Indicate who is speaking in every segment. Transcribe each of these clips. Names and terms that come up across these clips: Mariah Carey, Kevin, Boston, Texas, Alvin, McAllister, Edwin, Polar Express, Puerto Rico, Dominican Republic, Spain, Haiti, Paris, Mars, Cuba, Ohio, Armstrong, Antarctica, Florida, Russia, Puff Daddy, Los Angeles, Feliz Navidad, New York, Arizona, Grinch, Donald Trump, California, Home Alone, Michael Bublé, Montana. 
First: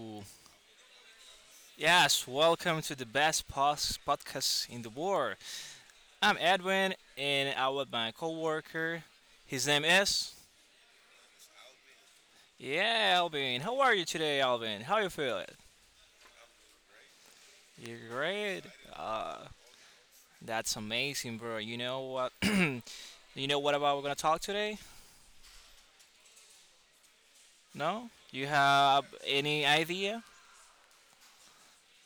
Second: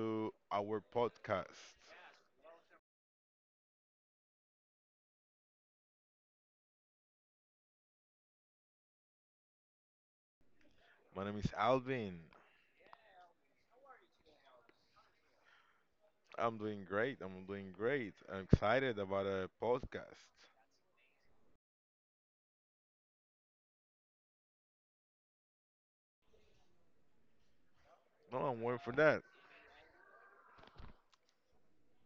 Speaker 1: to our podcast.
Speaker 2: Yes, welcome to the best podcast in the world. I'm Edwin, and I'm with my coworker. His name is.
Speaker 1: My name is Alvin.
Speaker 2: Yeah, Alvin. How are you today, Alvin? How you feeling?
Speaker 1: I'm doing great. I'm doing
Speaker 2: You're
Speaker 1: great. I'm
Speaker 2: great.
Speaker 1: excited about
Speaker 2: Uh,
Speaker 1: a podcast.
Speaker 2: that's amazing, bro. You know what? you know what about we're gonna talk today? No?
Speaker 1: No,
Speaker 2: You
Speaker 1: I'm waiting for
Speaker 2: have
Speaker 1: that.
Speaker 2: any idea?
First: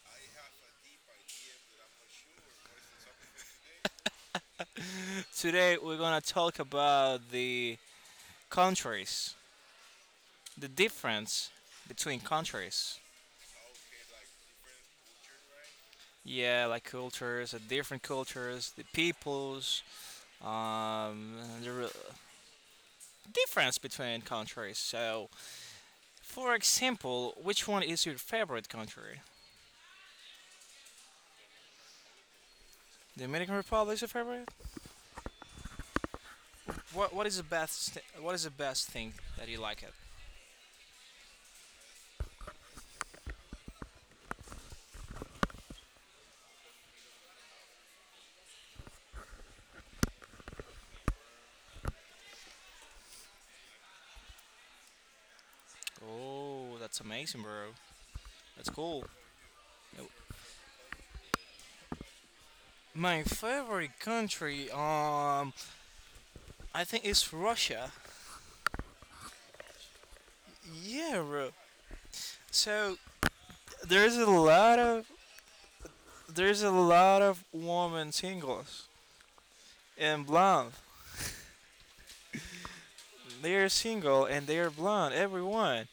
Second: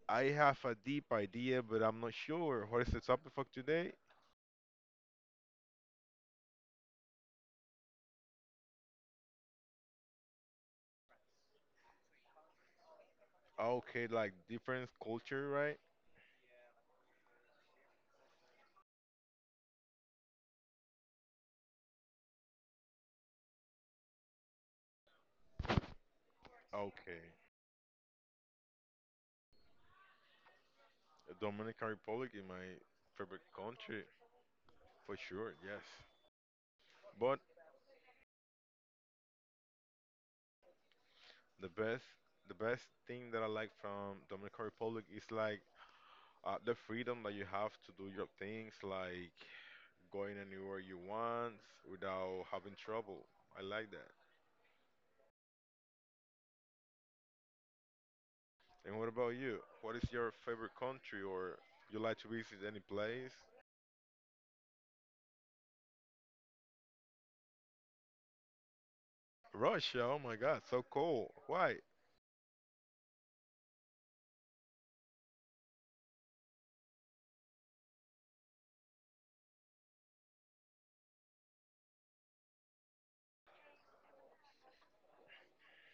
Speaker 1: I have a deep idea, but I'm not sure. What is the topic for today?
Speaker 2: Today we're gonna talk about the countries, the difference between countries.
Speaker 1: Okay, like different culture, right?
Speaker 2: Yeah, like cultures, different cultures, the peoples, um, the re- difference between countries. So, for
Speaker 1: Okay.
Speaker 2: example, which one is your favorite country?
Speaker 1: Dominican Republic is my
Speaker 2: The
Speaker 1: favorite
Speaker 2: Dominican Republic is
Speaker 1: country
Speaker 2: your favorite.
Speaker 1: for sure, yes. But
Speaker 2: What is the best thing that you like it?
Speaker 1: the best the best thing that I like from Dominican Republic is like the freedom that you have to do your things, like going anywhere you want without having trouble. I like that.
Speaker 2: Oh, that's amazing, bro. That's
Speaker 1: And
Speaker 2: cool.
Speaker 1: what about you? What is your favorite country, or you like to visit any
Speaker 2: My
Speaker 1: place?
Speaker 2: favorite country, I think it's Russia.
Speaker 1: Russia. Oh my God, so
Speaker 2: Yeah,
Speaker 1: cool.
Speaker 2: bro.
Speaker 1: Why?
Speaker 2: So there's a lot of there's a lot of women singles. And blonde. They're single and they're blonde, everyone.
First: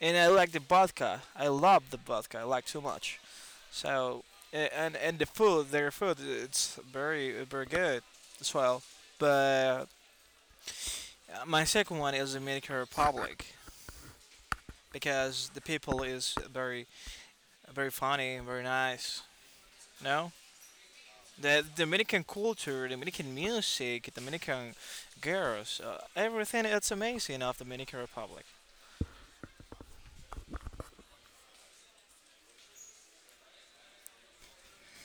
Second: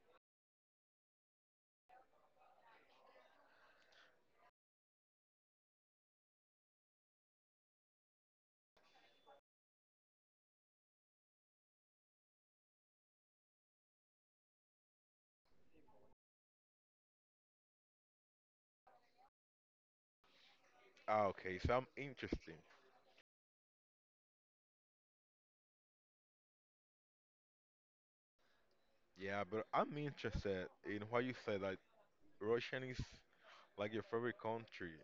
Speaker 2: And I like the vodka. I love the vodka. I like too much. So and the food, their food, it's very good as well. But my second one is Dominican Republic because the people is very funny and very nice. No,
Speaker 1: Ah, okay,
Speaker 2: the
Speaker 1: so I'm
Speaker 2: Dominican
Speaker 1: interesting.
Speaker 2: culture, Dominican music, Dominican girls, everything. It's amazing of Dominican Republic
Speaker 1: Yeah, but I'm interested in why you said that Russian is like your favorite country.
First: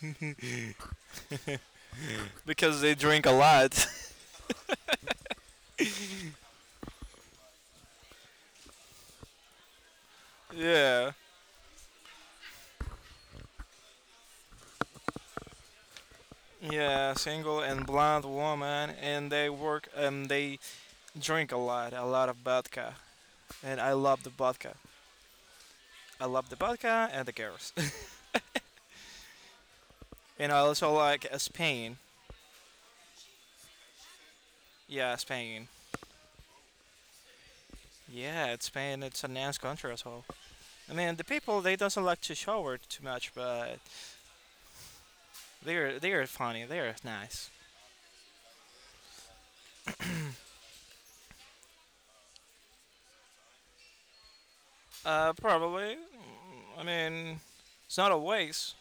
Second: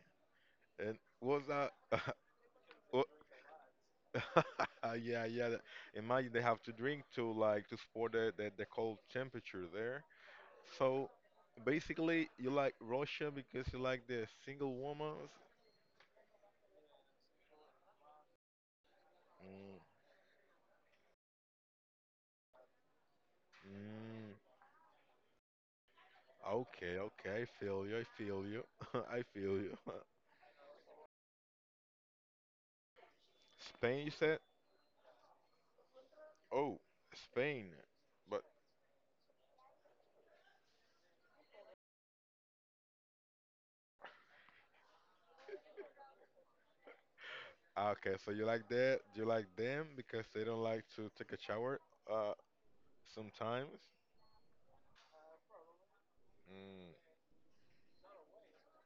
Speaker 1: And was that?
Speaker 2: because they
Speaker 1: wa-
Speaker 2: drink a lot.
Speaker 1: yeah, yeah. And might they have to drink to like to support the cold temperature there. So
Speaker 2: Yeah,
Speaker 1: basically, you like Russia because you like the single woman.
Speaker 2: yeah, single and blonde woman, and they
Speaker 1: Mm,
Speaker 2: work and they drink a lot of vodka, and I love the
Speaker 1: mm,
Speaker 2: vodka. I love the
Speaker 1: okay,
Speaker 2: vodka and the
Speaker 1: okay. I
Speaker 2: girls.
Speaker 1: feel you. I feel you. I feel you.
Speaker 2: And I also like Spain.
Speaker 1: Spain, you said?
Speaker 2: Yeah, Spain.
Speaker 1: Oh, Spain. But
Speaker 2: Yeah, it's Spain. It's a nice country as well. I mean, the people they doesn't like to shower too much, but they're funny. They're nice.
Speaker 1: ah, okay, so you like that? You like them because they don't like to take a shower? Uh, sometimes.
Speaker 2: Probably. I
Speaker 1: Mm,
Speaker 2: mean, it's not always,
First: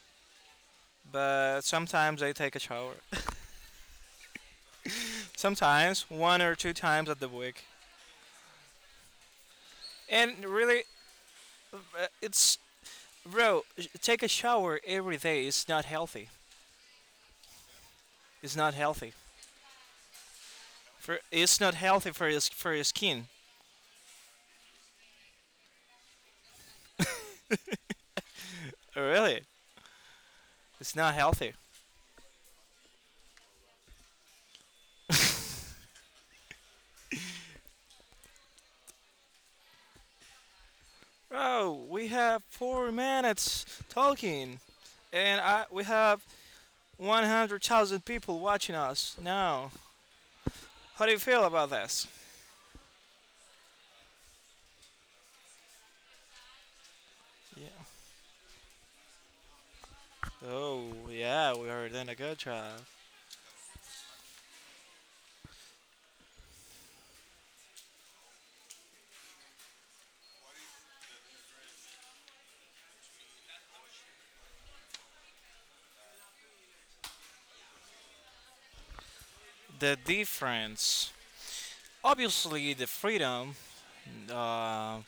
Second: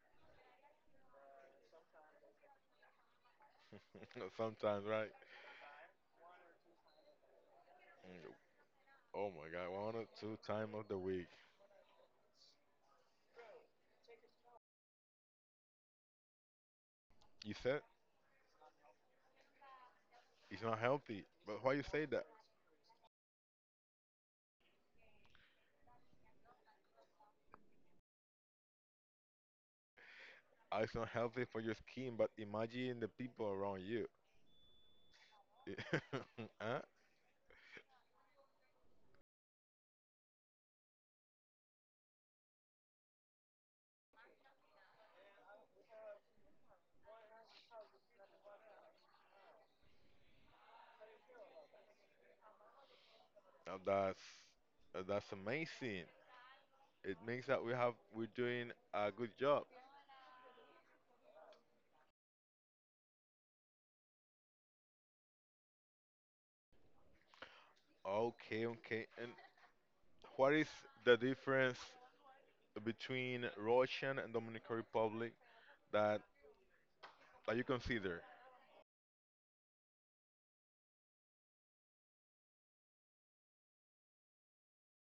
Speaker 2: but sometimes I take a shower.
Speaker 1: sometimes, right?
Speaker 2: Sometimes, one or two times at the week.
Speaker 1: Mm, oh my God, one or two
Speaker 2: And
Speaker 1: time
Speaker 2: really,
Speaker 1: of the week.
Speaker 2: it's bro. Take a shower every day. It's not healthy.
Speaker 1: You said
Speaker 2: It's not healthy.
Speaker 1: it's not
Speaker 2: For
Speaker 1: healthy,
Speaker 2: it's
Speaker 1: but why
Speaker 2: not
Speaker 1: you say
Speaker 2: healthy
Speaker 1: that?
Speaker 2: for your skin. Oh, really,
Speaker 1: Ah, it's
Speaker 2: it's
Speaker 1: not
Speaker 2: not
Speaker 1: healthy
Speaker 2: healthy.
Speaker 1: for your skin, but imagine the people around you. Huh?
Speaker 2: Bro, we have 4 minutes talking, and I we have 100,000 people watching us now. How do you feel about this?
Speaker 1: Now that's that's amazing. It means that
Speaker 2: Yeah.
Speaker 1: we're doing a good job.
Speaker 2: Oh yeah, we are doing a good job.
Speaker 1: Okay, okay. And what is the difference between Russian and Dominican Republic that that you consider
Speaker 2: The difference. Obviously, the freedom, uh,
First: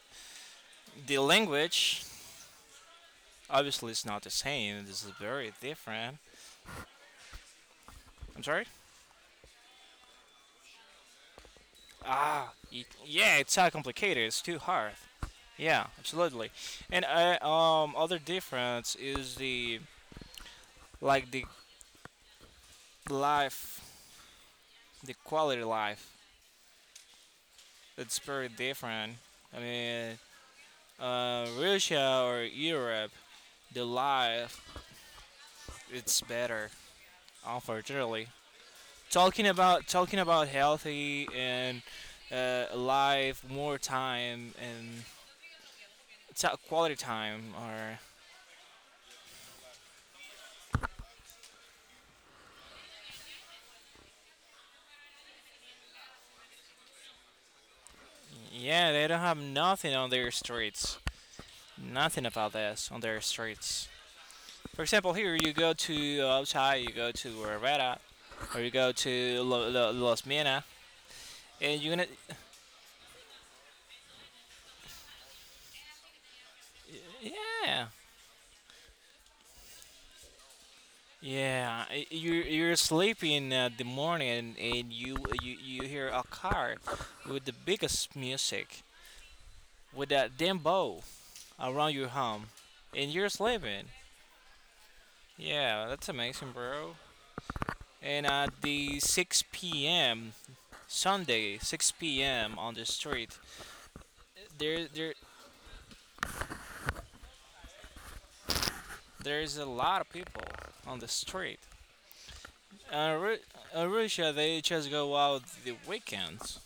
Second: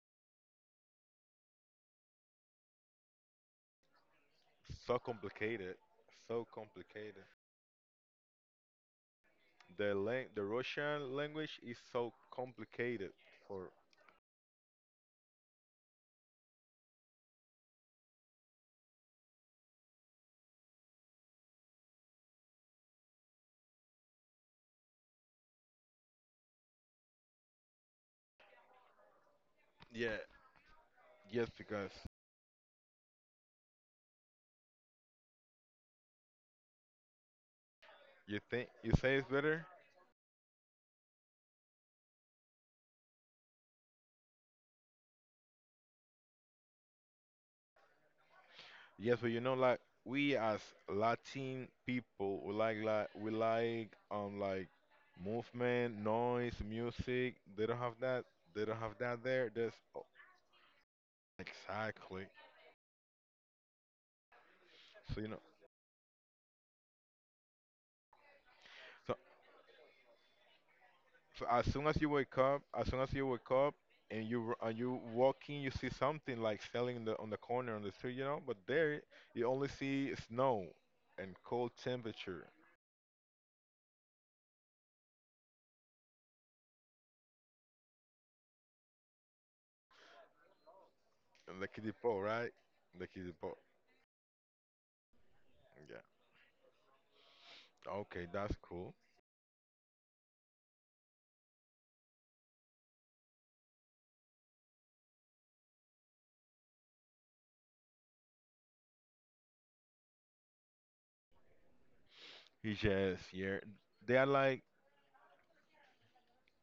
Speaker 2: the language. Obviously, it's not the same.
Speaker 1: so
Speaker 2: This is very
Speaker 1: complicated?
Speaker 2: different.
Speaker 1: So complicated.
Speaker 2: I'm sorry?
Speaker 1: The Russian language is so
Speaker 2: Ah,
Speaker 1: complicated
Speaker 2: yeah, it's
Speaker 1: for
Speaker 2: not complicated. It's too hard. Yeah, absolutely. And other difference is the life, the quality life. It's very different. I
Speaker 1: yeah,
Speaker 2: mean,
Speaker 1: just because
Speaker 2: Russia or Europe, the life it's better. Unfortunately,
Speaker 1: you think you say it's
Speaker 2: talking
Speaker 1: better.
Speaker 2: about talking about healthy and life more time and quality time or
Speaker 1: Yes, but you know, like we as Latin people, we like movement, noise, music. They don't have that. They don't
Speaker 2: yeah
Speaker 1: have
Speaker 2: they don't
Speaker 1: that
Speaker 2: have
Speaker 1: there. There's
Speaker 2: nothing
Speaker 1: oh,
Speaker 2: on their streets, nothing
Speaker 1: exactly.
Speaker 2: about this on their streets. For example,
Speaker 1: So you
Speaker 2: here
Speaker 1: know,
Speaker 2: you go to outside, you go to Rivera or you go
Speaker 1: so
Speaker 2: to Los Mina
Speaker 1: So as
Speaker 2: and
Speaker 1: soon
Speaker 2: you're
Speaker 1: as
Speaker 2: gonna
Speaker 1: you wake up, as soon as you wake up and you walking, you see something like selling in the on the corner
Speaker 2: yeah
Speaker 1: on the street, you know. But there, you only see snow and cold
Speaker 2: yeah
Speaker 1: temperature.
Speaker 2: you're sleeping at the morning and you, you hear a car with the biggest music with that damn bow
Speaker 1: And the
Speaker 2: around
Speaker 1: kiddie
Speaker 2: your
Speaker 1: pool,
Speaker 2: home
Speaker 1: right? The
Speaker 2: and you're
Speaker 1: kiddie pool.
Speaker 2: sleeping. Yeah,
Speaker 1: Yeah.
Speaker 2: that's amazing, bro. And
Speaker 1: Okay, that's
Speaker 2: at
Speaker 1: cool.
Speaker 2: the 6 p.m. Sunday, 6 p.m. on the street, there there there's a lot of people on the street.
Speaker 1: It's
Speaker 2: Uh,
Speaker 1: just
Speaker 2: Ru-
Speaker 1: yeah, they are
Speaker 2: Russia, they
Speaker 1: like
Speaker 2: just go out the weekends.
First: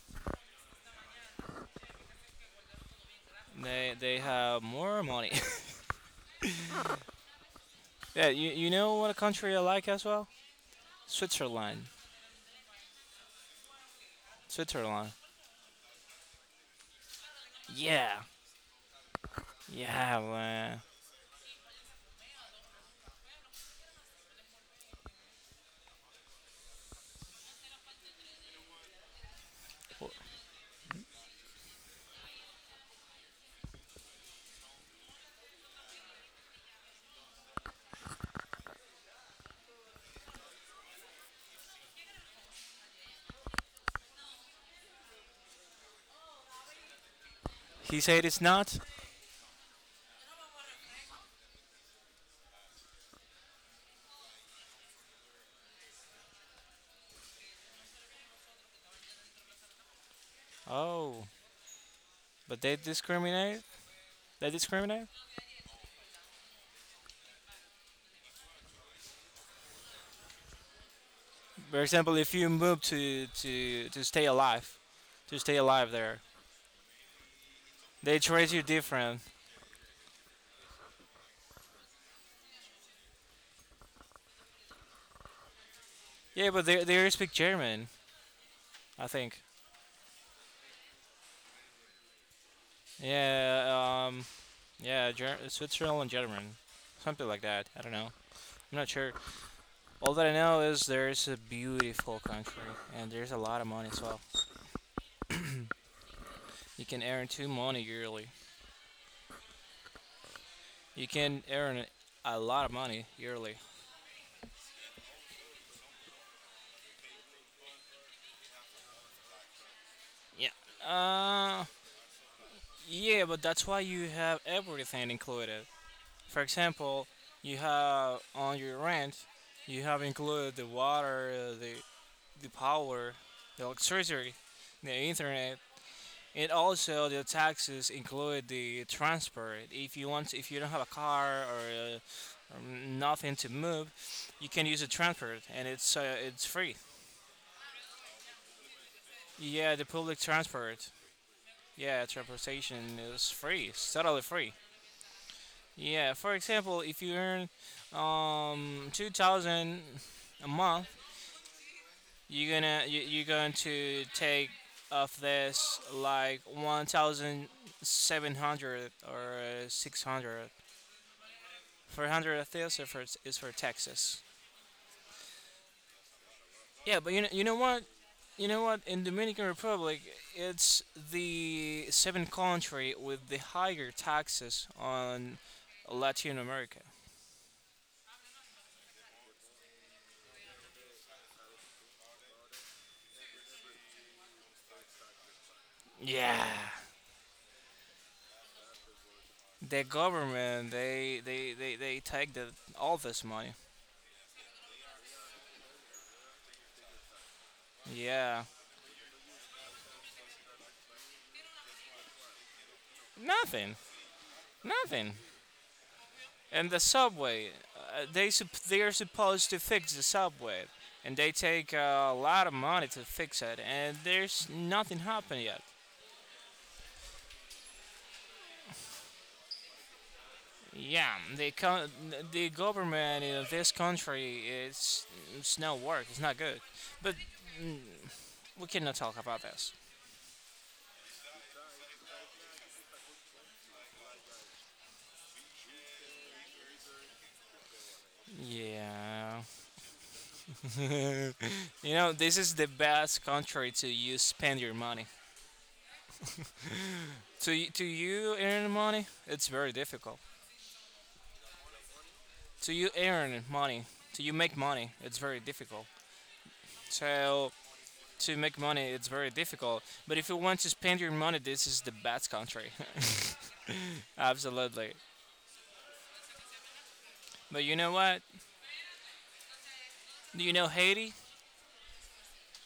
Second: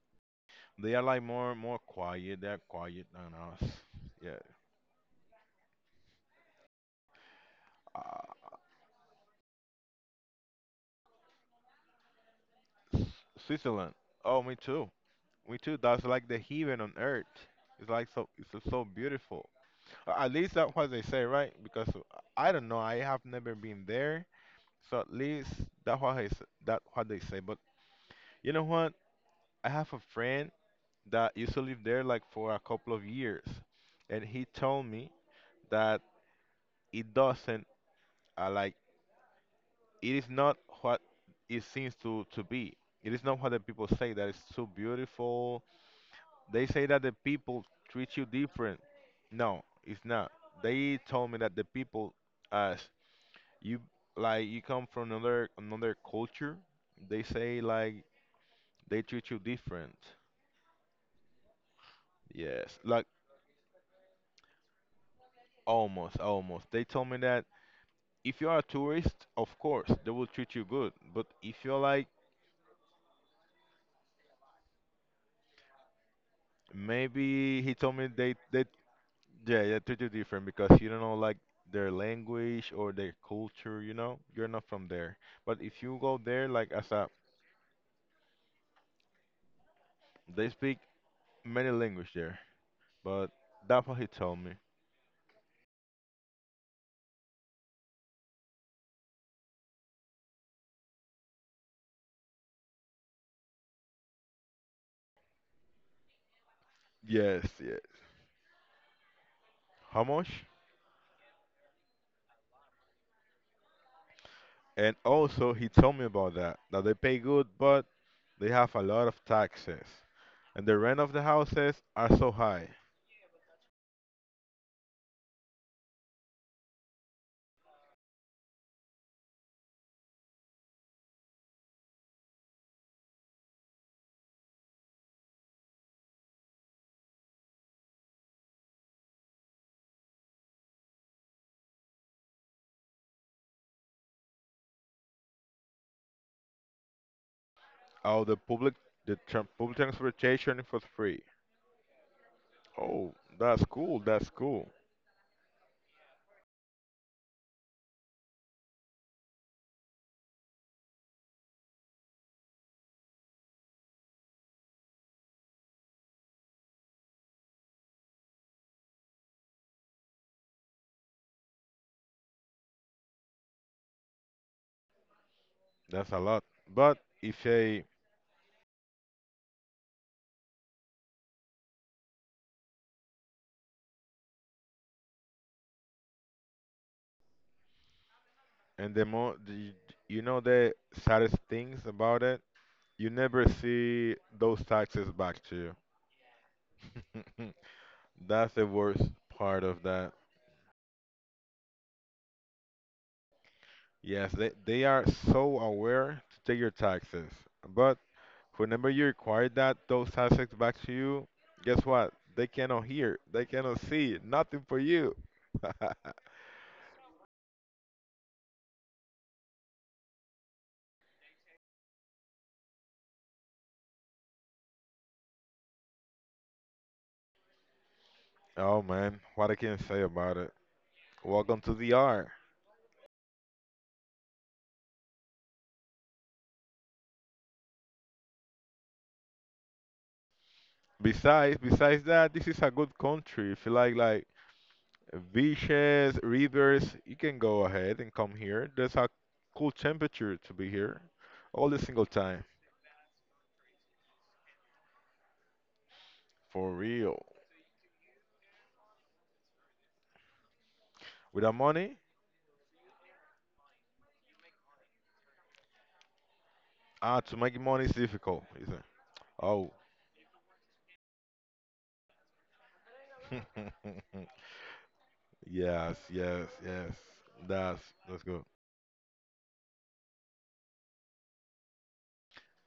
Speaker 1: they are like more quiet. They're quiet than us.
Speaker 2: They
Speaker 1: Yeah.
Speaker 2: have more money. Yeah, you,
Speaker 1: Uh,
Speaker 2: you know what a country I like as well? Switzerland.
Speaker 1: S- Switzerland. Oh, me too.
Speaker 2: Switzerland.
Speaker 1: Me too. That's like the heaven on earth. It's like
Speaker 2: Yeah,
Speaker 1: so. It's so beautiful.
Speaker 2: yeah,
Speaker 1: At least that's
Speaker 2: man.
Speaker 1: what they say, right? Because I don't know, I have never been there, so at least that's what that what they say. But you know what? I have a friend that used to live there like for a couple of years, and he told me that it doesn't like it is not what it seems to be. It is not what the people say that it's so beautiful. They say that the people
Speaker 2: He
Speaker 1: treat you
Speaker 2: said it's
Speaker 1: different.
Speaker 2: not.
Speaker 1: No, it's not. They told me that the people, uh, you, like you come from another culture. They say like they treat you different,
Speaker 2: Oh, but they
Speaker 1: yes, like
Speaker 2: discriminate. They discriminate.
Speaker 1: almost, almost they told me that if you are a tourist, of course they will treat you good, but if you're
Speaker 2: For
Speaker 1: like,
Speaker 2: example, if you move to to stay alive, to stay alive there,
Speaker 1: maybe he told me,
Speaker 2: they
Speaker 1: they
Speaker 2: treat you different.
Speaker 1: yeah, they treat you different because you don't know like their language or their culture, you know, you're not from there. But if you go there
Speaker 2: Yeah, but
Speaker 1: like
Speaker 2: they
Speaker 1: as a,
Speaker 2: they speak German, I think.
Speaker 1: they speak many language there, but that's what he
Speaker 2: Yeah,
Speaker 1: told me.
Speaker 2: yeah, Switzerland German, something like that. I don't know. I'm not sure. All that I know is there's a beautiful country and there's a lot of money as well. You can earn
Speaker 1: Yes,
Speaker 2: two
Speaker 1: yes,
Speaker 2: money yearly.
Speaker 1: how much?
Speaker 2: You can earn a lot of money yearly.
Speaker 1: And also, he told me about that, that they pay good, but they have a lot of taxes.
Speaker 2: Yeah.
Speaker 1: And the rent of the
Speaker 2: Uh,
Speaker 1: houses are so high.
Speaker 2: yeah, but that's why you have everything included. For example, you have on your rent, you have included the water, the power, the electricity, the internet, and also the taxes include the transport. If you want, if you don't have a car or, uh, or nothing to move, you can use the transport, and it's free.
Speaker 1: Oh, the public, the public
Speaker 2: Yeah, the public
Speaker 1: transportation for
Speaker 2: transport.
Speaker 1: free.
Speaker 2: Yeah, transportation
Speaker 1: Oh,
Speaker 2: is
Speaker 1: that's
Speaker 2: free. It's
Speaker 1: cool,
Speaker 2: totally
Speaker 1: that's
Speaker 2: free.
Speaker 1: cool.
Speaker 2: Yeah, for example, if you earn 2000 a month, you're gonna you're going to take of this like 1700 or 600. 400 of this is is for taxes.
Speaker 1: That's a lot. But
Speaker 2: Yeah, but you know,
Speaker 1: if they,
Speaker 2: You know what? In Dominican Republic, it's the seventh country with the higher taxes on Latin America.
Speaker 1: and the more, the, you know the saddest things about it? You never see those taxes back to
Speaker 2: Yeah.
Speaker 1: you. That's the worst part of
Speaker 2: The
Speaker 1: that.
Speaker 2: government, they take the all this money.
Speaker 1: Yes, they are so aware to take your taxes. But
Speaker 2: Yeah,
Speaker 1: whenever you require that those taxes back to you, guess what? They cannot hear, they
Speaker 2: nothing,
Speaker 1: cannot see, nothing for you.
Speaker 2: nothing. And the subway, they are supposed to fix the subway, and they take a lot of money to fix it, and there's nothing happened yet.
Speaker 1: Oh man, what I can say about it.
Speaker 2: Yeah,
Speaker 1: Welcome to the R.
Speaker 2: the government in this country, it's no work, it's not good. But we cannot talk about this.
Speaker 1: Besides, besides that, this is a good country. If you like beaches, rivers, you can go ahead and come here. There's a
Speaker 2: Yeah.
Speaker 1: cool temperature to be here all the
Speaker 2: You
Speaker 1: single
Speaker 2: know, this
Speaker 1: time.
Speaker 2: is the best country to you spend your money.
Speaker 1: For real.
Speaker 2: To you earn money, it's very difficult.
Speaker 1: Without money,
Speaker 2: To you earn money, to you make money, it's very difficult.
Speaker 1: ah, to
Speaker 2: So
Speaker 1: make money is
Speaker 2: to
Speaker 1: difficult,
Speaker 2: make
Speaker 1: is it?
Speaker 2: money, it's very
Speaker 1: Oh.
Speaker 2: difficult. But if you want to spend your money, this is the best country. Absolutely.
Speaker 1: Yes, yes, yes.
Speaker 2: But you
Speaker 1: That's
Speaker 2: know what?
Speaker 1: that's good.
Speaker 2: Do you know Haiti?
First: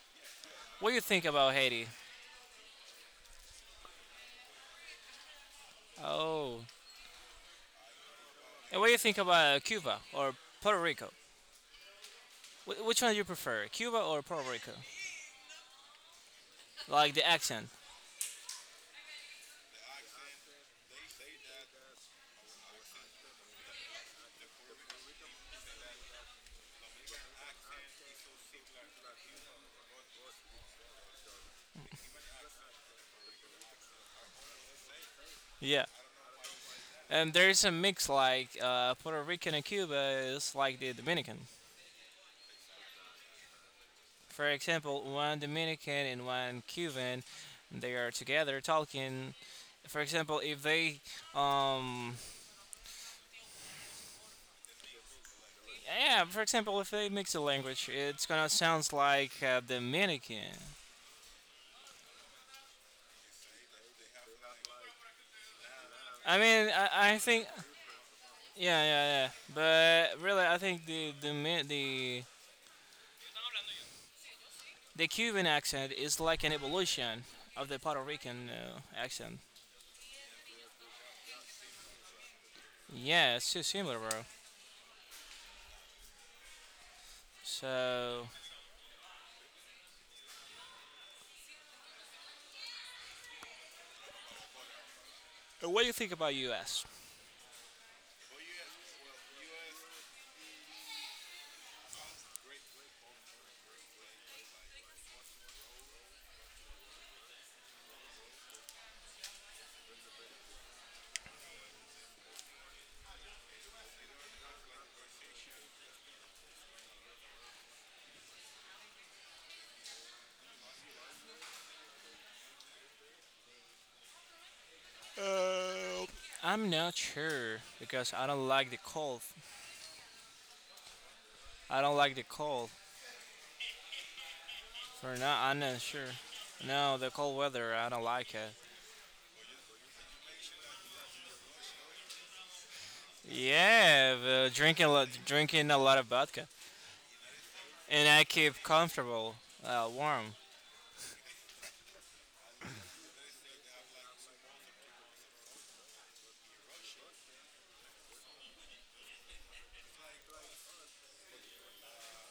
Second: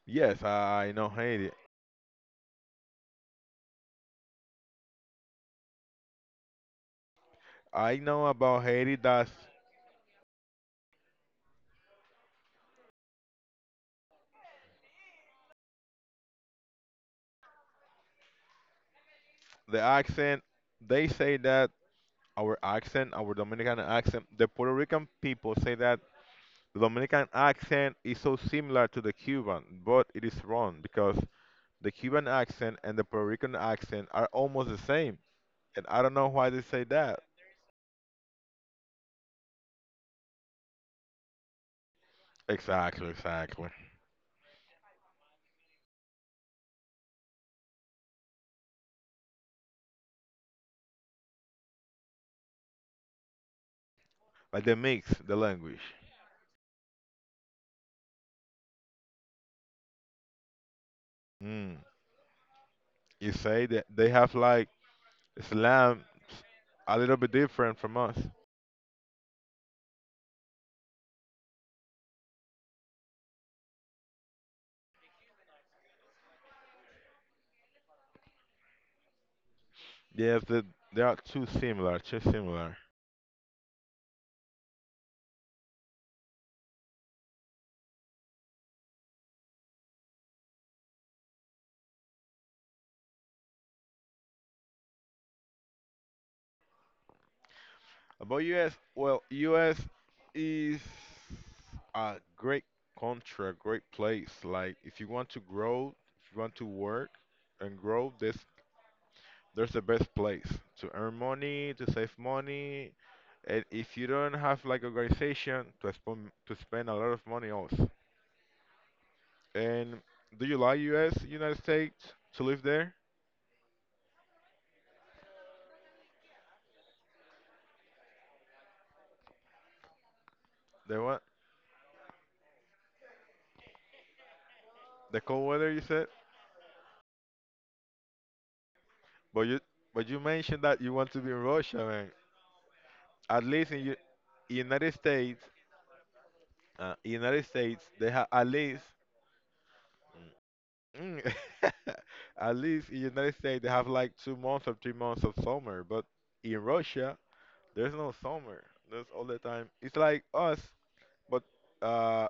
Speaker 1: Yes,
Speaker 2: What
Speaker 1: I
Speaker 2: do you
Speaker 1: know
Speaker 2: think
Speaker 1: Haiti.
Speaker 2: about Haiti? Oh,
Speaker 1: I know about
Speaker 2: and what do
Speaker 1: Haiti.
Speaker 2: you think
Speaker 1: That's
Speaker 2: about Cuba or Puerto Rico? Which one do you prefer, Cuba or Puerto Rico? Like the accent?
Speaker 1: the accent. They say that our accent, our Dominican accent, the Puerto Rican people say that the Dominican accent is so similar to the Cuban, but it is wrong because the Cuban accent and the Puerto Rican accent are almost the same.
Speaker 2: Yeah.
Speaker 1: And I don't know why they say that.
Speaker 2: And there's a mix like Puerto Rican and Cuba is like the Dominican.
Speaker 1: Exactly, exactly.
Speaker 2: For example, one Dominican and one Cuban, they are together talking. For example, if they, um,
Speaker 1: Like they mix the language.
Speaker 2: yeah, for example, if they mix the language, it's gonna sound like Dominican.
Speaker 1: Mm. You say that they have like Islam
Speaker 2: I mean,
Speaker 1: a
Speaker 2: I, I
Speaker 1: little bit
Speaker 2: think,
Speaker 1: different from us.
Speaker 2: yeah, yeah, yeah. But really, I think the the Cuban accent is like an evolution of the Puerto Rican accent.
Speaker 1: Yes, they are too similar, too similar.
Speaker 2: Yeah, it's too similar, bro. So, what do you think about U.S.?
Speaker 1: About US, well, US is a great country, a great place. Like if you want to grow, if you want to work and grow, this there's the best place to earn money, to save money, and if you don't have like organization to spend a lot of money also. And do you like U.S. United States to live there?
Speaker 2: I'm not sure because I don't like the cold.
Speaker 1: The what?
Speaker 2: I don't like the cold. For
Speaker 1: The
Speaker 2: now,
Speaker 1: cold
Speaker 2: I'm
Speaker 1: weather
Speaker 2: not
Speaker 1: you
Speaker 2: sure.
Speaker 1: said?
Speaker 2: No, the cold weather, I don't like it.
Speaker 1: But you but you mentioned that you want to be in Russia, man. At least in U-
Speaker 2: Yeah, but
Speaker 1: United States,
Speaker 2: drinking a lot of vodka,
Speaker 1: United States
Speaker 2: and
Speaker 1: they
Speaker 2: I
Speaker 1: have at
Speaker 2: keep
Speaker 1: least.
Speaker 2: comfortable, warm.
Speaker 1: Mm. At least in United States they have like 2 months or 3 months of summer, but in Russia there's no summer. There's all the time. It's like us, but uh,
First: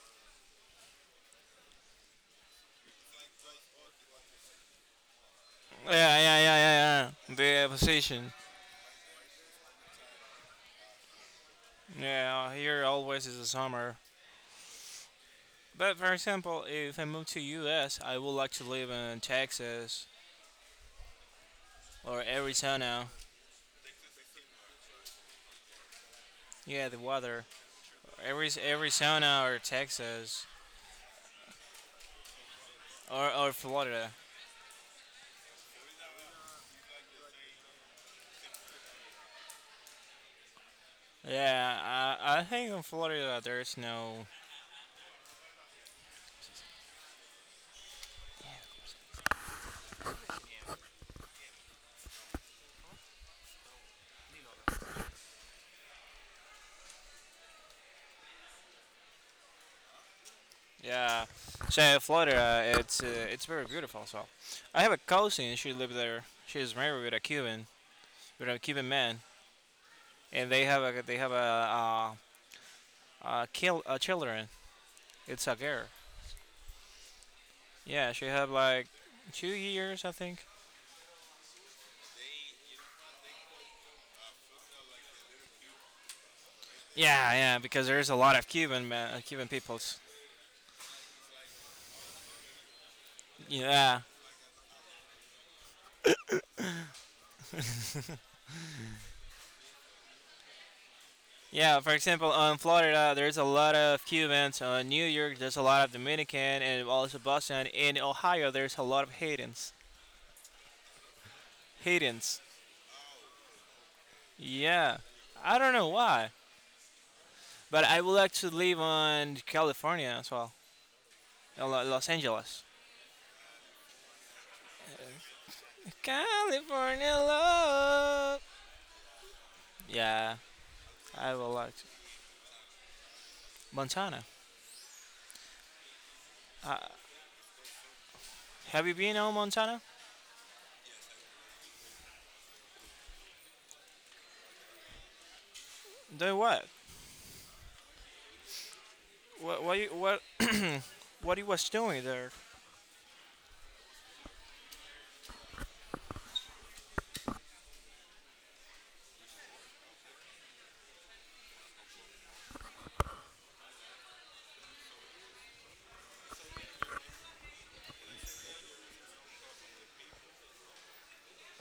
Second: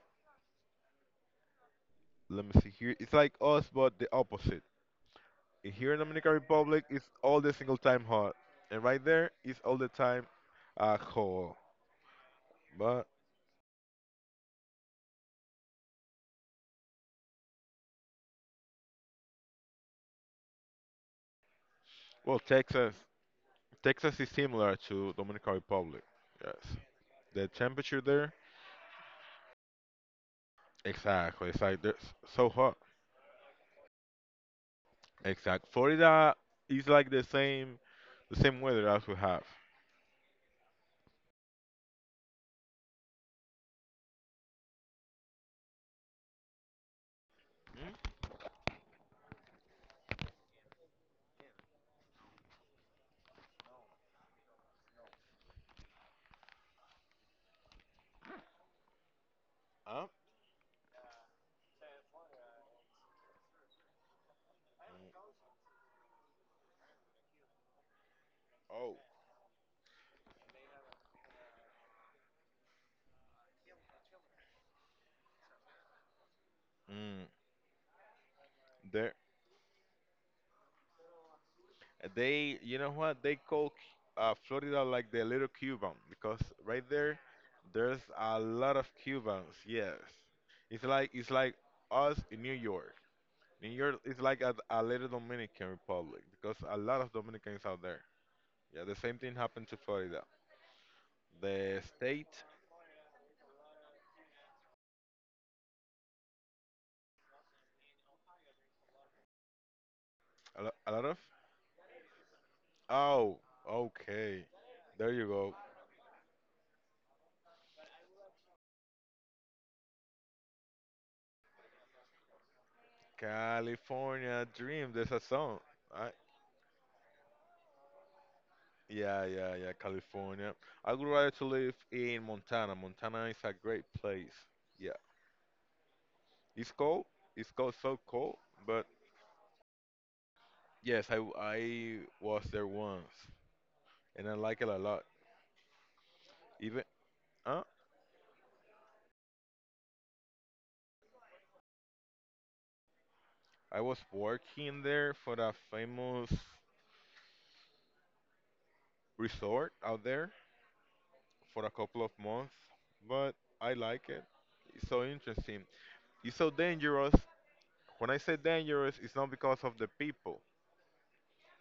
Speaker 1: let me see here. It's like us, but the opposite. Here
Speaker 2: Yeah,
Speaker 1: in Dominican
Speaker 2: yeah, yeah,
Speaker 1: Republic,
Speaker 2: yeah,
Speaker 1: it's
Speaker 2: yeah.
Speaker 1: all the
Speaker 2: The
Speaker 1: single time
Speaker 2: position.
Speaker 1: hot, and right there, it's all the time cold.
Speaker 2: Yeah, here
Speaker 1: But
Speaker 2: always is the summer. But for example, if I move to U.S., I would like to live in Texas or
Speaker 1: well,
Speaker 2: Arizona.
Speaker 1: Texas is similar to Dominican Republic. Yes,
Speaker 2: Yeah, the weather.
Speaker 1: the temperature there,
Speaker 2: Every Arizona or Texas.
Speaker 1: exactly. It's like there's so hot.
Speaker 2: Or Florida.
Speaker 1: Exact. Florida is like the same weather as we have.
Speaker 2: Yeah, I think in Florida there's no.
Speaker 1: Mm? Huh?
Speaker 2: Yeah, so Florida, it's very beautiful as well. I have a cousin. She lives there. She's married with a Cuban
Speaker 1: Oh.
Speaker 2: man, and they have a kill children. It's a girl.
Speaker 1: Mm.
Speaker 2: Yeah, she have like
Speaker 1: There.
Speaker 2: 2 years, I think.
Speaker 1: They, you know what? They call Florida like the little Cuban because right there,
Speaker 2: Yeah, yeah, because
Speaker 1: there's
Speaker 2: there's a lot
Speaker 1: a
Speaker 2: of
Speaker 1: lot of
Speaker 2: Cuban man, Cuban
Speaker 1: Cubans. Yes,
Speaker 2: peoples.
Speaker 1: it's like us in New York. New York
Speaker 2: Yeah,
Speaker 1: is like a little Dominican Republic because a lot of Dominicans out there. Yeah, the same thing happened to Florida.
Speaker 2: yeah,
Speaker 1: The
Speaker 2: for example,
Speaker 1: state,
Speaker 2: on Florida, there's a lot of Cubans. New York, there's a lot of Dominican, and also Boston. In Ohio, there's a lot of Haitians.
Speaker 1: a lot of.
Speaker 2: Haitians.
Speaker 1: Oh, okay.
Speaker 2: Yeah,
Speaker 1: There you go.
Speaker 2: I don't know why, but I would like to live on California as well, Los Angeles.
Speaker 1: California Dream. There's a song.
Speaker 2: California love.
Speaker 1: Yeah, yeah, yeah,
Speaker 2: Yeah,
Speaker 1: California. I would rather
Speaker 2: I
Speaker 1: to
Speaker 2: would
Speaker 1: live
Speaker 2: like to.
Speaker 1: in Montana. Montana is a great
Speaker 2: Montana.
Speaker 1: place. Yeah, it's
Speaker 2: Uh,
Speaker 1: cold. It's cold, so cold. But
Speaker 2: have you been on Montana?
Speaker 1: yes, I was there once, and I like it a lot.
Speaker 2: Doing what?
Speaker 1: Even uh,
Speaker 2: What? What? You, what? What he was doing there?
Speaker 1: I was working there for a famous resort out there for a couple of months, but I like it. It's so interesting. It's so dangerous. When I say dangerous, it's not because of the people.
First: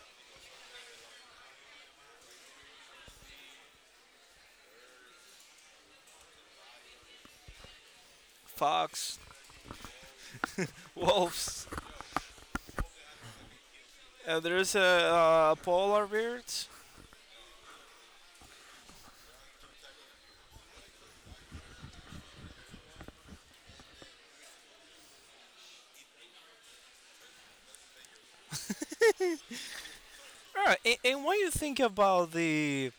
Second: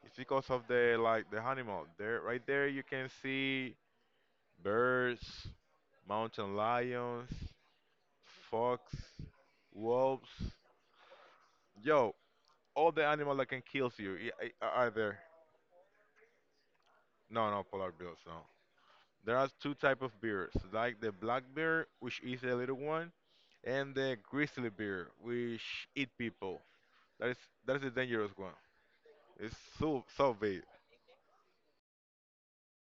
Speaker 1: It's because of the like the animal. There, right there, you can see birds, mountain lions, fox,
Speaker 2: Fox,
Speaker 1: wolves.
Speaker 2: wolves.
Speaker 1: Yo, all the animal that can kill you
Speaker 2: There's a
Speaker 1: are there.
Speaker 2: polar bears.
Speaker 1: No, no, polar bears. No, there are two type of bears, like the black bear, which is a little one, and the grizzly bear, which eat people. That is that is the dangerous one. It's so big.
Speaker 2: Alright, and what you think about the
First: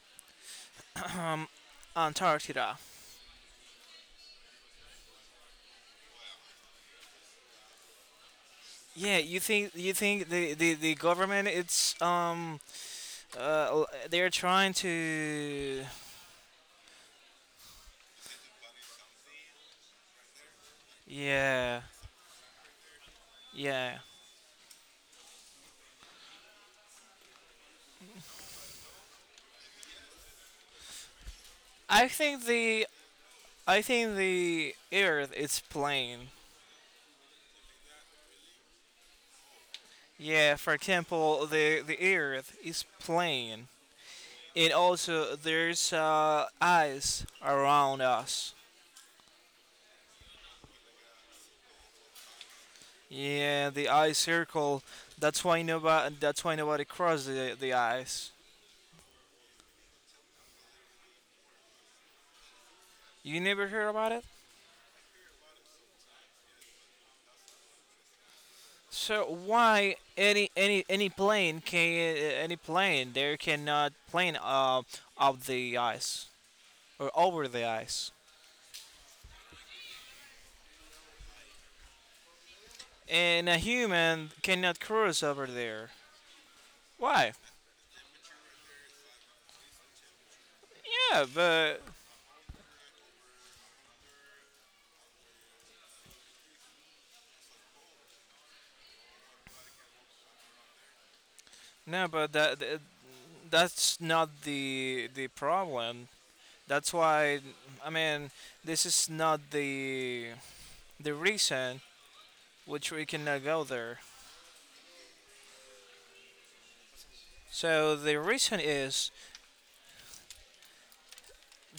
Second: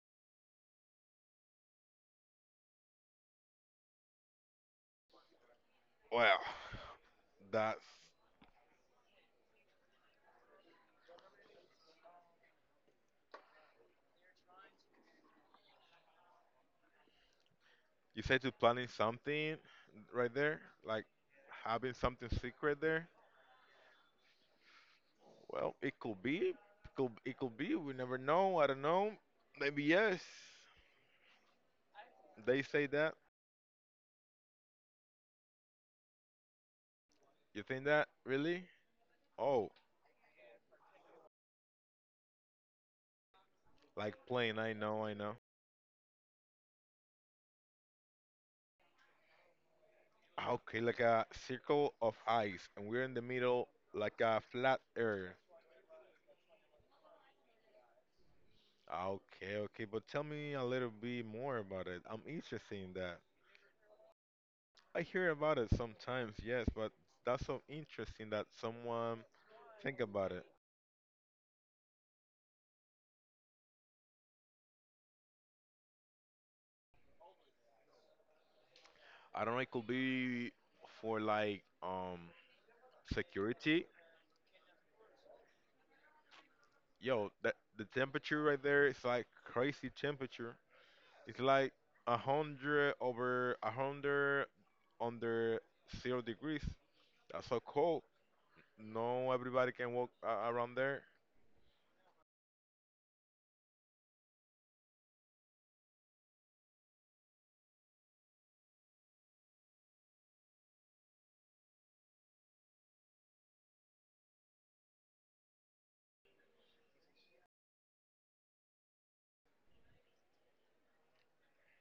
Speaker 2: Antarctica?
Speaker 1: Well, that's,
Speaker 2: Yeah, you think the government it's uh they're trying to
Speaker 1: you said to planning something right there, like
Speaker 2: yeah
Speaker 1: having something secret there.
Speaker 2: yeah
Speaker 1: Well, could it could be. We never know. I don't know. Maybe yes.
Speaker 2: I think
Speaker 1: They say
Speaker 2: the
Speaker 1: that.
Speaker 2: I think the Earth is plain.
Speaker 1: You think that really? Oh,
Speaker 2: Yeah, for example, the Earth is plain,
Speaker 1: like plane. I
Speaker 2: and
Speaker 1: know. I know.
Speaker 2: also there's ice around us.
Speaker 1: Ah, okay, like a circle of ice, and we're in the middle,
Speaker 2: Yeah, the eye
Speaker 1: like a flat
Speaker 2: circle.
Speaker 1: earth.
Speaker 2: That's why nobody. That's why nobody cross the eyes.
Speaker 1: Ah, okay, okay, but tell me a little bit more about it. I'm interested in that.
Speaker 2: You never heard about it.
Speaker 1: I hear about it sometimes, yes, but that's so interesting that someone
Speaker 2: So why
Speaker 1: think about it.
Speaker 2: any plane can any plane there cannot plane up the ice or over the ice,
Speaker 1: I don't know. It could be for like
Speaker 2: and a
Speaker 1: security.
Speaker 2: human cannot cross over there.
Speaker 1: Yo,
Speaker 2: Why?
Speaker 1: that the temperature right there is like crazy temperature.
Speaker 2: Yeah,
Speaker 1: It's like
Speaker 2: but
Speaker 1: 100 degrees under zero. That's so cold. No, everybody can walk a around there.
Speaker 2: no, but that that- that's not the the problem. That's why I mean this is not the the reason which we cannot go there. So the reason is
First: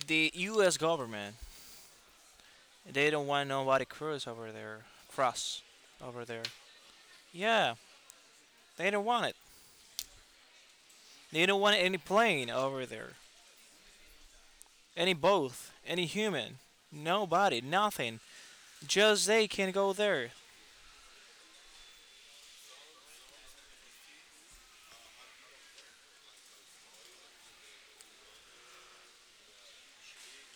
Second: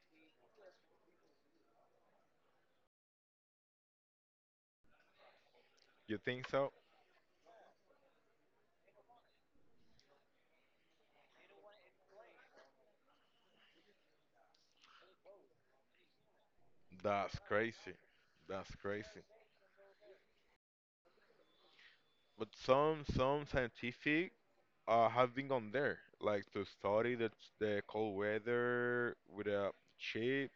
Speaker 2: the U.S. government they don't want nobody cross over there, cross
Speaker 1: You
Speaker 2: over there.
Speaker 1: think so?
Speaker 2: Yeah, they don't want it. They don't want any plane over there, any boat, any human,
Speaker 1: That's
Speaker 2: nobody,
Speaker 1: crazy.
Speaker 2: nothing.
Speaker 1: That's crazy.
Speaker 2: Just they can go there.
Speaker 1: But some scientific have been gone there, like to study the cold weather with a cheap,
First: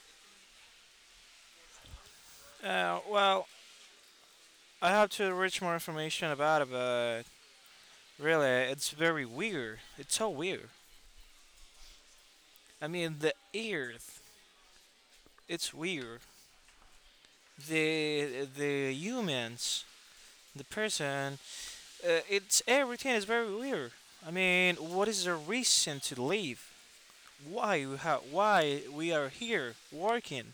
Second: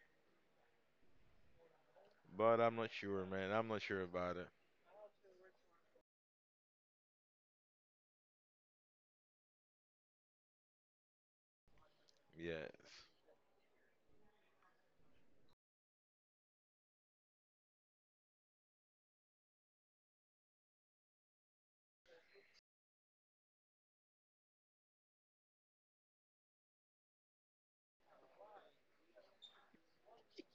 Speaker 1: but I'm not
Speaker 2: Uh,
Speaker 1: sure,
Speaker 2: well,
Speaker 1: man. I'm not sure about it.
Speaker 2: I have to reach more information about it, but really, it's very weird. It's so weird. I
Speaker 1: Yes,
Speaker 2: mean, the Earth, it's weird. The the humans the person. It's everything is very weird. I mean, what is the reason to leave? Why why we are here working,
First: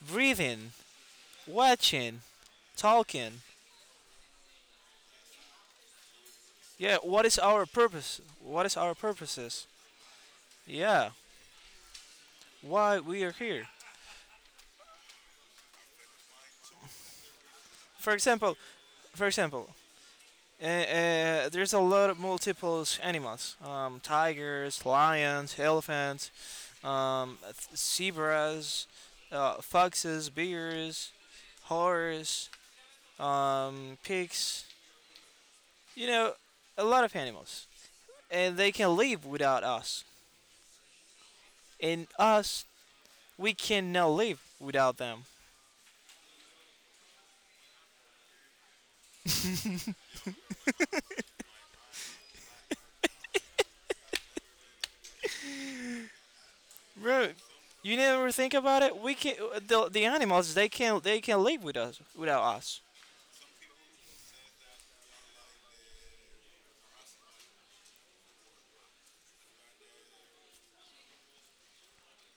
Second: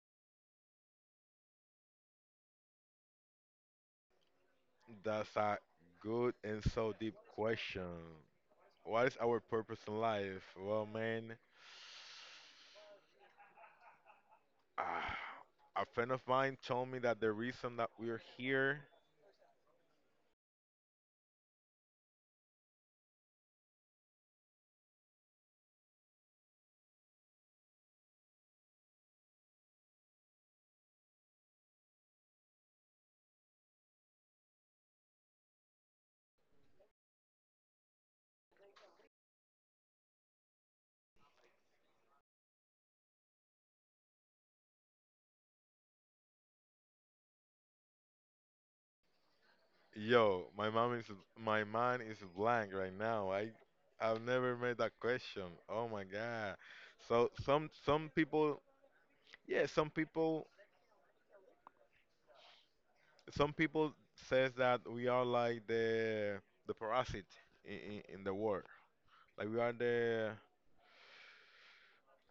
Speaker 2: breathing, watching, talking?
Speaker 1: that's a good and so
Speaker 2: Yeah,
Speaker 1: deep
Speaker 2: what is our
Speaker 1: question.
Speaker 2: purpose? What is our
Speaker 1: What is our
Speaker 2: purposes?
Speaker 1: purpose in life? Well,
Speaker 2: Yeah,
Speaker 1: man,
Speaker 2: why we are here?
Speaker 1: ah, a friend of mine told me that the reason that
Speaker 2: For
Speaker 1: we're
Speaker 2: example,
Speaker 1: here.
Speaker 2: for example, and, there's a lot of multiples animals: tigers, lions, elephants, um, zebras, foxes, bears, horses, pigs. You know, a lot of animals, and they can live without us. And us, we cannot live without them.
Speaker 1: Yo, my mind is blank right now. I've never made that question. Oh my God.
Speaker 2: Right.
Speaker 1: So some
Speaker 2: You
Speaker 1: some
Speaker 2: never think
Speaker 1: people,
Speaker 2: about it. We can
Speaker 1: yeah,
Speaker 2: the,
Speaker 1: some
Speaker 2: the
Speaker 1: people,
Speaker 2: animals they can live with us without us.
Speaker 1: some people says that we are like the parasite in the world. Like we are the,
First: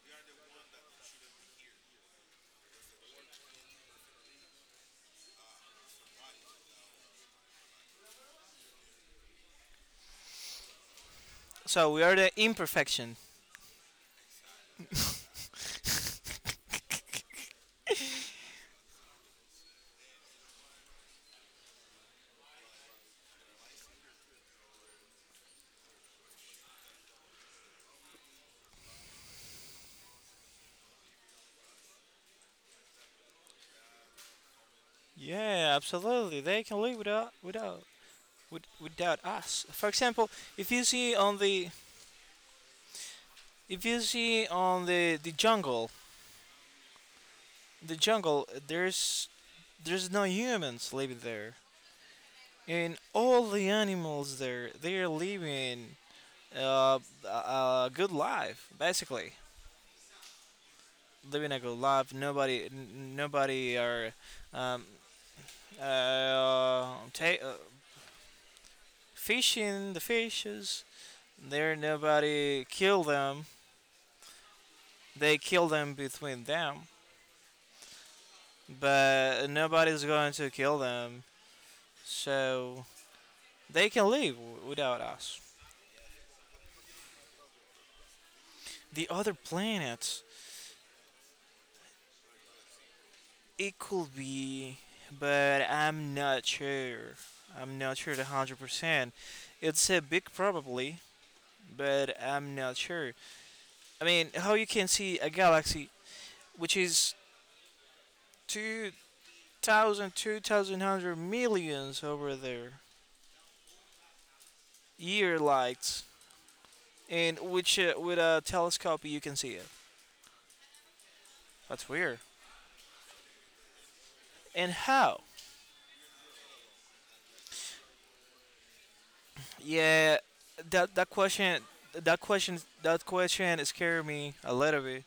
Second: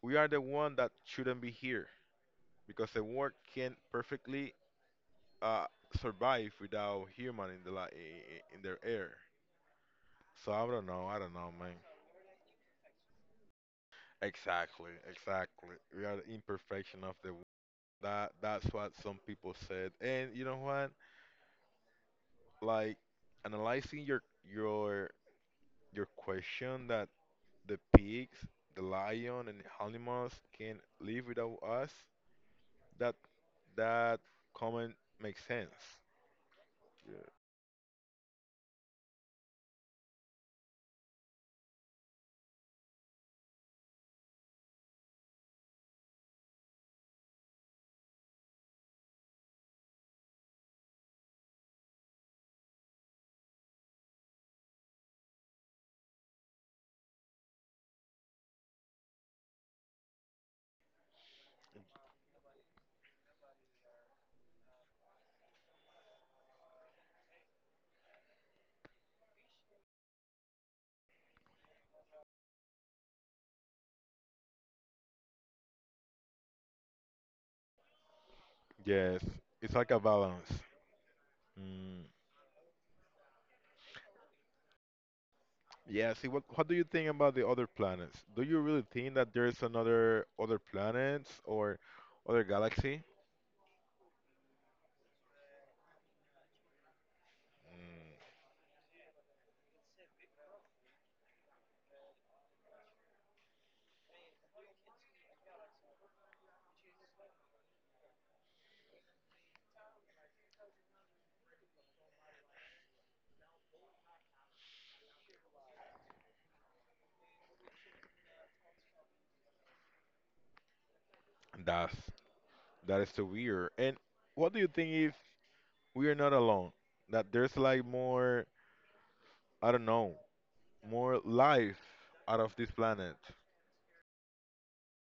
Speaker 1: we are the one that shouldn't be here because the world can perfectly uh survive without human in the in their air. So I don't know, man.
Speaker 2: So we are the imperfection.
Speaker 1: Exactly, exactly. We are the imperfection of the world. That's what some people said. And you know what? Like analyzing your your question that the pigs, the lion, and animals can live without us. That that comment makes sense.
Speaker 2: Yeah, absolutely. They can live without, with, without us. For example, if you see on the if you see on the jungle, the jungle there's no humans living there, and all the animals there they're living uh, a good life. Basically living a good life. Nobody nobody are um, uh, ta- uh, fishing the fishes. There nobody kill them, they kill them between them,
Speaker 1: Yes,
Speaker 2: but
Speaker 1: it's like a
Speaker 2: nobody's going
Speaker 1: balance.
Speaker 2: to kill them,
Speaker 1: Mm.
Speaker 2: so they can live without us.
Speaker 1: Yeah. See, what do you think about the other planets? Do you really
Speaker 2: The
Speaker 1: think that
Speaker 2: other
Speaker 1: there's
Speaker 2: planets,
Speaker 1: another other planets or other galaxy?
Speaker 2: it could be, but I'm not sure. I'm not sure
Speaker 1: Mm.
Speaker 2: 100%. It's a big probably, but I'm not sure. I mean, how you can see a galaxy which is 2,000, 2,100 millions over there, year lights, and which with a telescope you can see it. That's
Speaker 1: That's
Speaker 2: weird.
Speaker 1: that is so weird. And what do you
Speaker 2: And
Speaker 1: think if
Speaker 2: how?
Speaker 1: we are not alone? That there's like more, I don't know,
Speaker 2: Yeah, that that
Speaker 1: more
Speaker 2: question,
Speaker 1: life out of this
Speaker 2: that
Speaker 1: planet.
Speaker 2: question scared me a little bit.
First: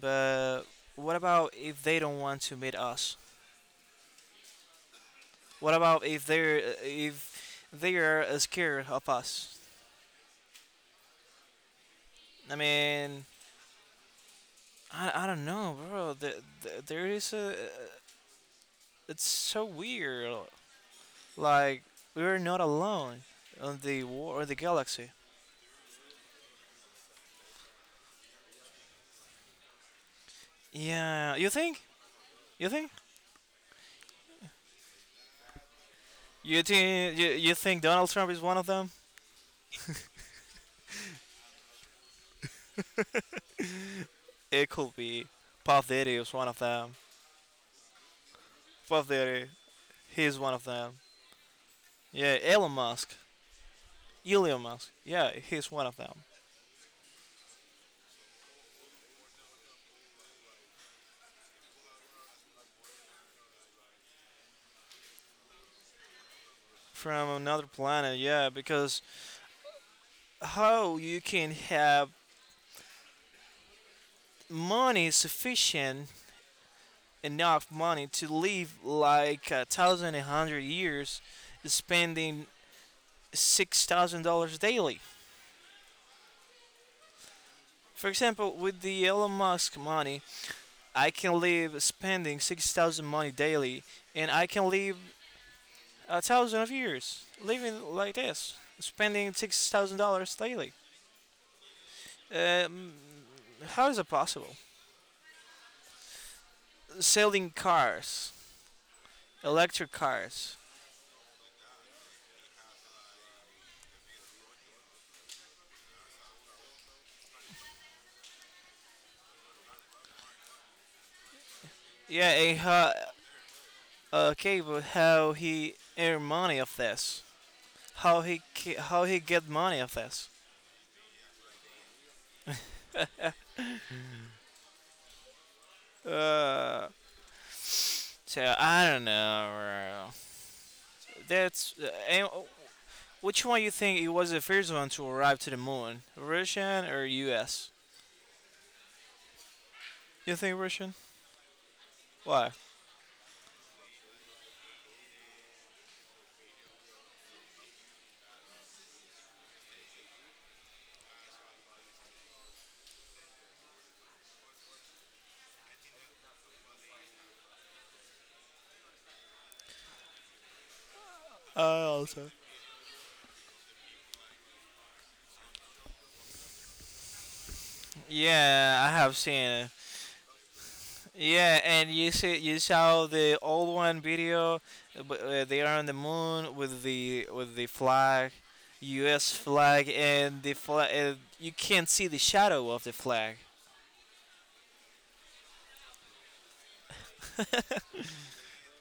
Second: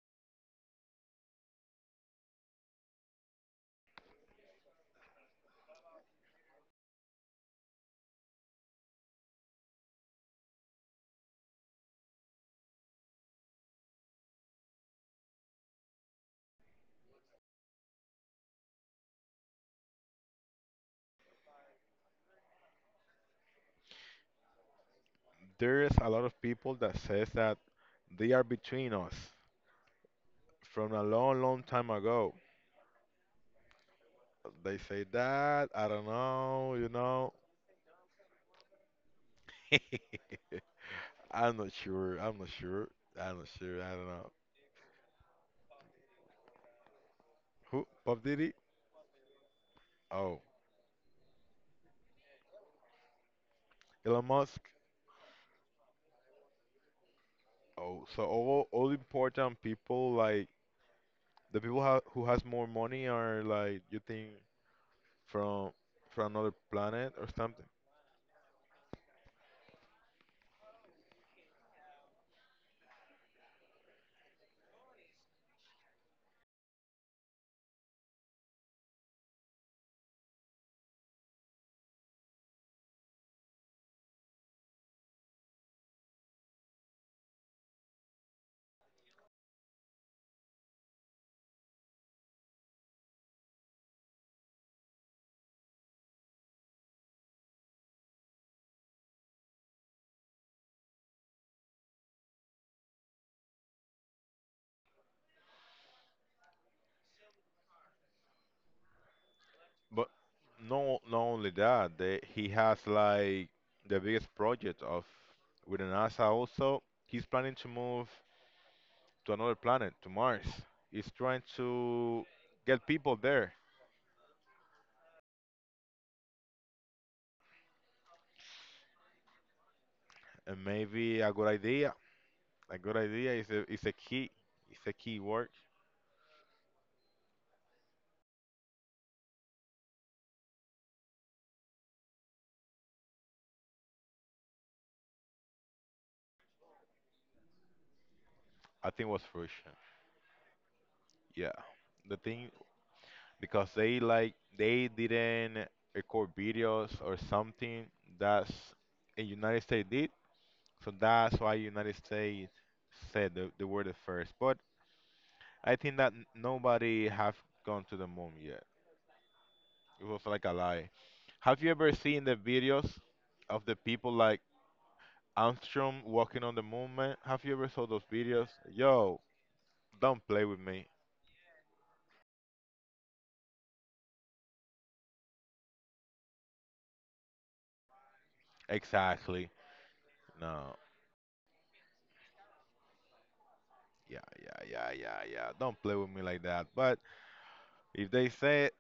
Speaker 2: But what about if they don't want to meet us? What about if they're if they are scared of us? I mean, I don't know, bro. There is a, it's so weird. Like we're not alone on the war or the galaxy.
Speaker 1: There's a lot of people that says that they are between us from a
Speaker 2: Yeah,
Speaker 1: long,
Speaker 2: you
Speaker 1: long
Speaker 2: think?
Speaker 1: time ago.
Speaker 2: You think?
Speaker 1: They say that, I don't know, you know.
Speaker 2: You think Donald Trump is one of them?
Speaker 1: I'm not sure. I'm not sure. I'm not sure. I don't know.
Speaker 2: It could be. Puff Daddy is one of them.
Speaker 1: Who? Bob Diddy?
Speaker 2: Puff Daddy, he's
Speaker 1: Oh,
Speaker 2: one of them. Yeah, Elon Musk,
Speaker 1: Elon Musk.
Speaker 2: Elon Musk. Yeah, he's one of them.
Speaker 1: Oh, so all important people like the people ha who has more money are like you think from another planet
Speaker 2: From
Speaker 1: or
Speaker 2: another
Speaker 1: something.
Speaker 2: planet. Yeah, because how you can have money sufficient, enough money to live like a thousand and hundred years spending $6,000 daily. For example, with the Elon Musk money, I can live spending 6,000 money daily, and I can live a thousand of years living like this, spending $6,000 daily. Um, how is it possible? Selling cars, electric
Speaker 1: But
Speaker 2: cars.
Speaker 1: no, not only that, they, he has like the biggest project of with the NASA also. He's planning to move to another planet, to Mars. He's trying to
Speaker 2: Yeah, and
Speaker 1: get
Speaker 2: how,
Speaker 1: people there,
Speaker 2: okay, but how he earn money of this? How he how he get money of this?
Speaker 1: and maybe a good idea. A good idea is is a key. It's a key word.
Speaker 2: Uh, so I don't know. That's and which one you think it was the first one to arrive to the moon? Russian or U.S.?
Speaker 1: I think it was Russian.
Speaker 2: You think Russian?
Speaker 1: Yeah. The
Speaker 2: Why?
Speaker 1: thing because they like they didn't record videos or something that's in United States did. So that's why United States said the word at first. But I think that nobody have gone to the moon yet. It was like a lie. Have you
Speaker 2: I
Speaker 1: ever seen
Speaker 2: also.
Speaker 1: the videos of the people like Armstrong walking on the moon, man? Have you ever saw those videos?
Speaker 2: Yeah, I have
Speaker 1: Yo,
Speaker 2: seen it.
Speaker 1: don't play with me.
Speaker 2: Yeah, and you saw the old one video. They are on the moon with the flag, U.S.
Speaker 1: Exactly.
Speaker 2: flag, and the
Speaker 1: No.
Speaker 2: flag. You can't see the shadow of the flag.
Speaker 1: Yeah, yeah, yeah, yeah, yeah. Don't play with me like that. But if they say it,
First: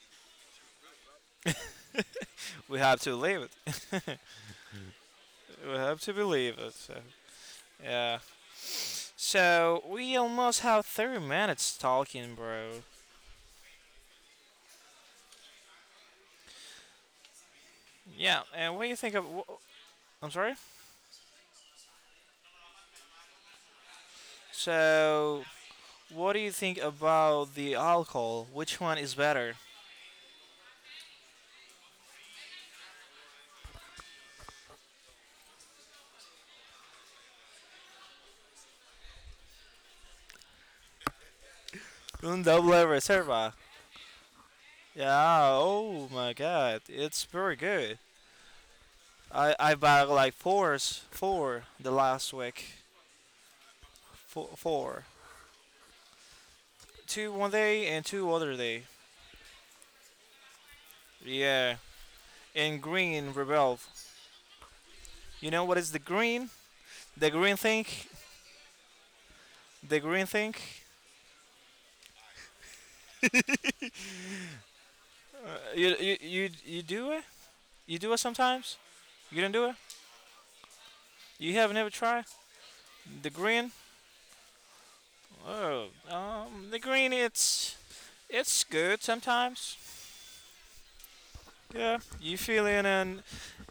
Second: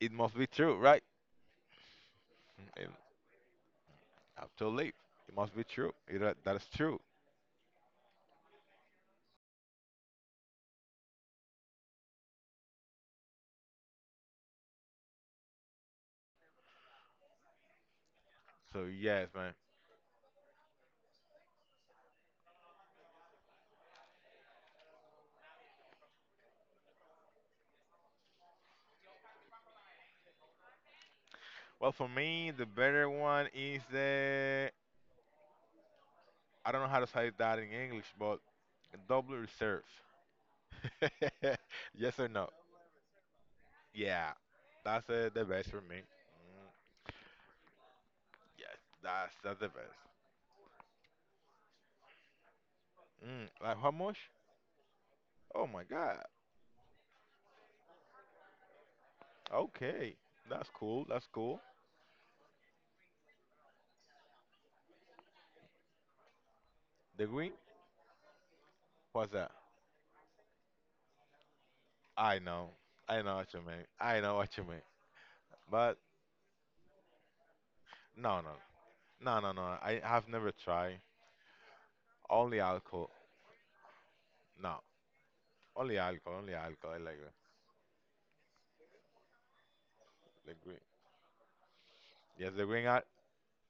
Speaker 1: it must be true, right?
Speaker 2: We
Speaker 1: And
Speaker 2: have to believe it.
Speaker 1: absolutely, it must be
Speaker 2: We
Speaker 1: true.
Speaker 2: have to
Speaker 1: It, that
Speaker 2: believe
Speaker 1: is
Speaker 2: it. So.
Speaker 1: true.
Speaker 2: Yeah. So we almost have 30 minutes talking, bro. Yeah, and what
Speaker 1: So
Speaker 2: do you think of?
Speaker 1: yes, man.
Speaker 2: I'm sorry. So, what do you think about the alcohol? Which one is better?
Speaker 1: Well, for me, the better one is the, I don't know how to say that in English, but double reserve. yes or
Speaker 2: Un
Speaker 1: no?
Speaker 2: doble reserva.
Speaker 1: Yeah, that's the
Speaker 2: Yeah.
Speaker 1: best for me.
Speaker 2: Oh my
Speaker 1: Mm,
Speaker 2: God, it's very good.
Speaker 1: yes, that's
Speaker 2: I
Speaker 1: that's the
Speaker 2: I
Speaker 1: best.
Speaker 2: bought like fours, four the last week.
Speaker 1: Mm, like how much?
Speaker 2: Four, four.
Speaker 1: Oh my God.
Speaker 2: Two one day and two other day.
Speaker 1: Okay, that's cool. That's cool.
Speaker 2: Yeah. And green revolve. You know what is the green?
Speaker 1: The
Speaker 2: The
Speaker 1: green?
Speaker 2: green thing.
Speaker 1: What's that?
Speaker 2: The green thing.
Speaker 1: I know. I know what you mean. I know what you mean.
Speaker 2: You,
Speaker 1: But
Speaker 2: you do it? You do it
Speaker 1: no,
Speaker 2: sometimes? You don't do it?
Speaker 1: no. I have never tried.
Speaker 2: You have never tried
Speaker 1: Only alcohol.
Speaker 2: the green?
Speaker 1: No,
Speaker 2: Oh,
Speaker 1: only alcohol. Only
Speaker 2: the
Speaker 1: alcohol. I
Speaker 2: green.
Speaker 1: like that.
Speaker 2: It's good sometimes.
Speaker 1: The green.
Speaker 2: Yeah, you
Speaker 1: Yes, the
Speaker 2: feel
Speaker 1: green.
Speaker 2: in
Speaker 1: Al-
Speaker 2: and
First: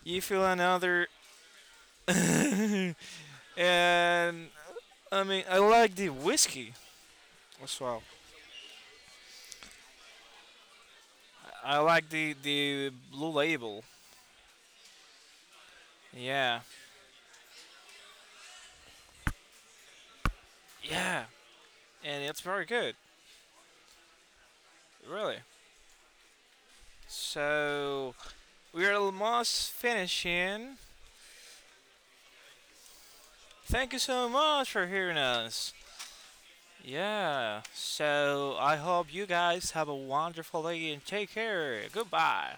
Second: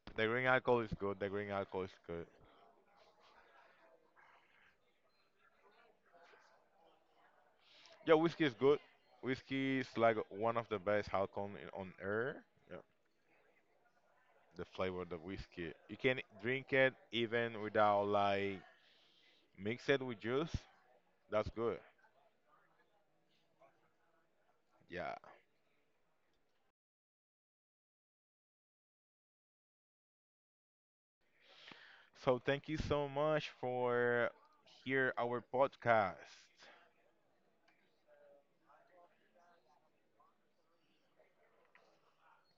Speaker 2: you
Speaker 1: the
Speaker 2: feel
Speaker 1: green alcohol is
Speaker 2: another.
Speaker 1: good. The green alcohol is good.
Speaker 2: And I mean, I like the whiskey as well.
Speaker 1: Yeah, whiskey is good. Whiskey is like one of the best alcohol in,
Speaker 2: I
Speaker 1: on
Speaker 2: like the
Speaker 1: earth. Yeah,
Speaker 2: the blue label.
Speaker 1: the flavor of the whiskey. You can
Speaker 2: Yeah,
Speaker 1: drink it even without like mix it with juice.
Speaker 2: yeah,
Speaker 1: That's good.
Speaker 2: and it's very good,
Speaker 1: Yeah.
Speaker 2: really. So we're almost finishing.
Speaker 1: So thank you so much
Speaker 2: Thank you
Speaker 1: for
Speaker 2: so much for
Speaker 1: hear
Speaker 2: hearing
Speaker 1: our
Speaker 2: us.
Speaker 1: podcast.
Speaker 2: Yeah. So I hope you guys have a wonderful day and take care. Goodbye.